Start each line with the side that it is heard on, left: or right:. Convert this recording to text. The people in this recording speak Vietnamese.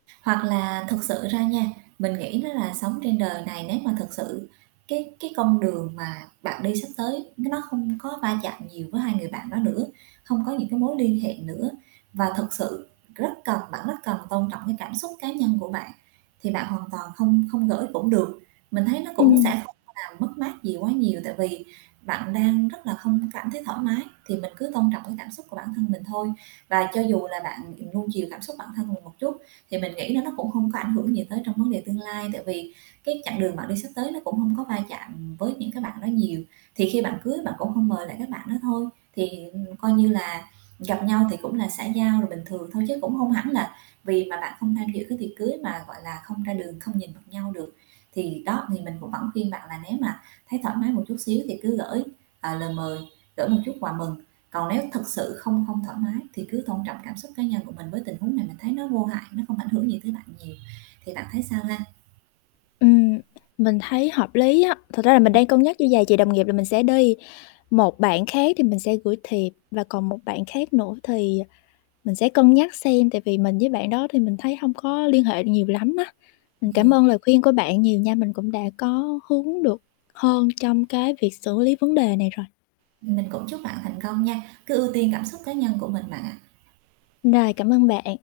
right: Hoặc là thực sự ra nha, mình nghĩ đó là sống trên đời này nếu mà thật sự cái cái con đường mà bạn đi sắp tới n nó không có va chạm nhiều với 2 người bạn đó nữa, hông có những cái mối liên hệ nữa, và thực sự rất cần bạn rất cần tôn trọng cái cảm xúc cá nhân của bạn thì bạn hoàn toàn không không gởi cũng được, mình thấy nó cũng sẽ
left: Ừm.
right: không làm mất mát gì quá nhiều, tại vì bạn đang rất là không cảm thấy thoải mái, thì mình cứ tôn trọng cái cảm xúc của bản thân mình thôi. Và cho dù là bạn, ừm, nuông chiều cảm xúc của bản thân mình một chút thì mình nghĩ nó nó cũng hông có ảnh hưởng gì tới trong vấn đề tương lai, tại vì cái chặng đường bạn đi sắp tới nó cũng hông có va chạm với những cái bạn đó nhiều. Thì khi bạn cưới bạn cũng hông mời lại các bạn đó thôi, thì, ừm, coi như là gặp nhau thì cũng là xã giao rồi bình thường thôi chứ cũng hông hẳn là vì mà bạn không tham dự cái tiệc cưới mà, gọi là, không ra đường không nhìn mặt nhau được. Thì đó thì mình cũng vẫn khuyên bạn là nếu mà thấy thoải mái một chút xíu thì cứ gởi, ờ, lời mời, gởi một chút quà mừng. Còn nếu thực sự không không thoải mái thì cứ tôn trọng cảm xúc cá nhân của mình với tình huống này mình thấy nó vô hại, nó không ảnh hưởng gì tới bạn nhiều, thì bạn thấy sao ha?
left: Ừm, mình thấy hợp lý á. Thật ra là mình đang cân nhắc như vầy, chị đồng nghiệp là mình sẽ đi, một bạn khác thì mình sẽ gửi thiệp, và còn một bạn khác nữa thì mình sẽ cân nhắc xem, tại vì mình với bạn đó thì mình thấy hông có liên hệ nhiều lắm á. Mình
right: Ừ.
left: cảm ơn lời khuyên của bạn nhiều nha, mình cũng đã có hướng được hơn trong cái việc xử lý vấn đề này rồi.
right: Mình cũng chúc bạn thành công nha, cứ ưu tiên cảm xúc cá nhân của mình bạn ạ.
left: Rồi, cảm ơn bạn.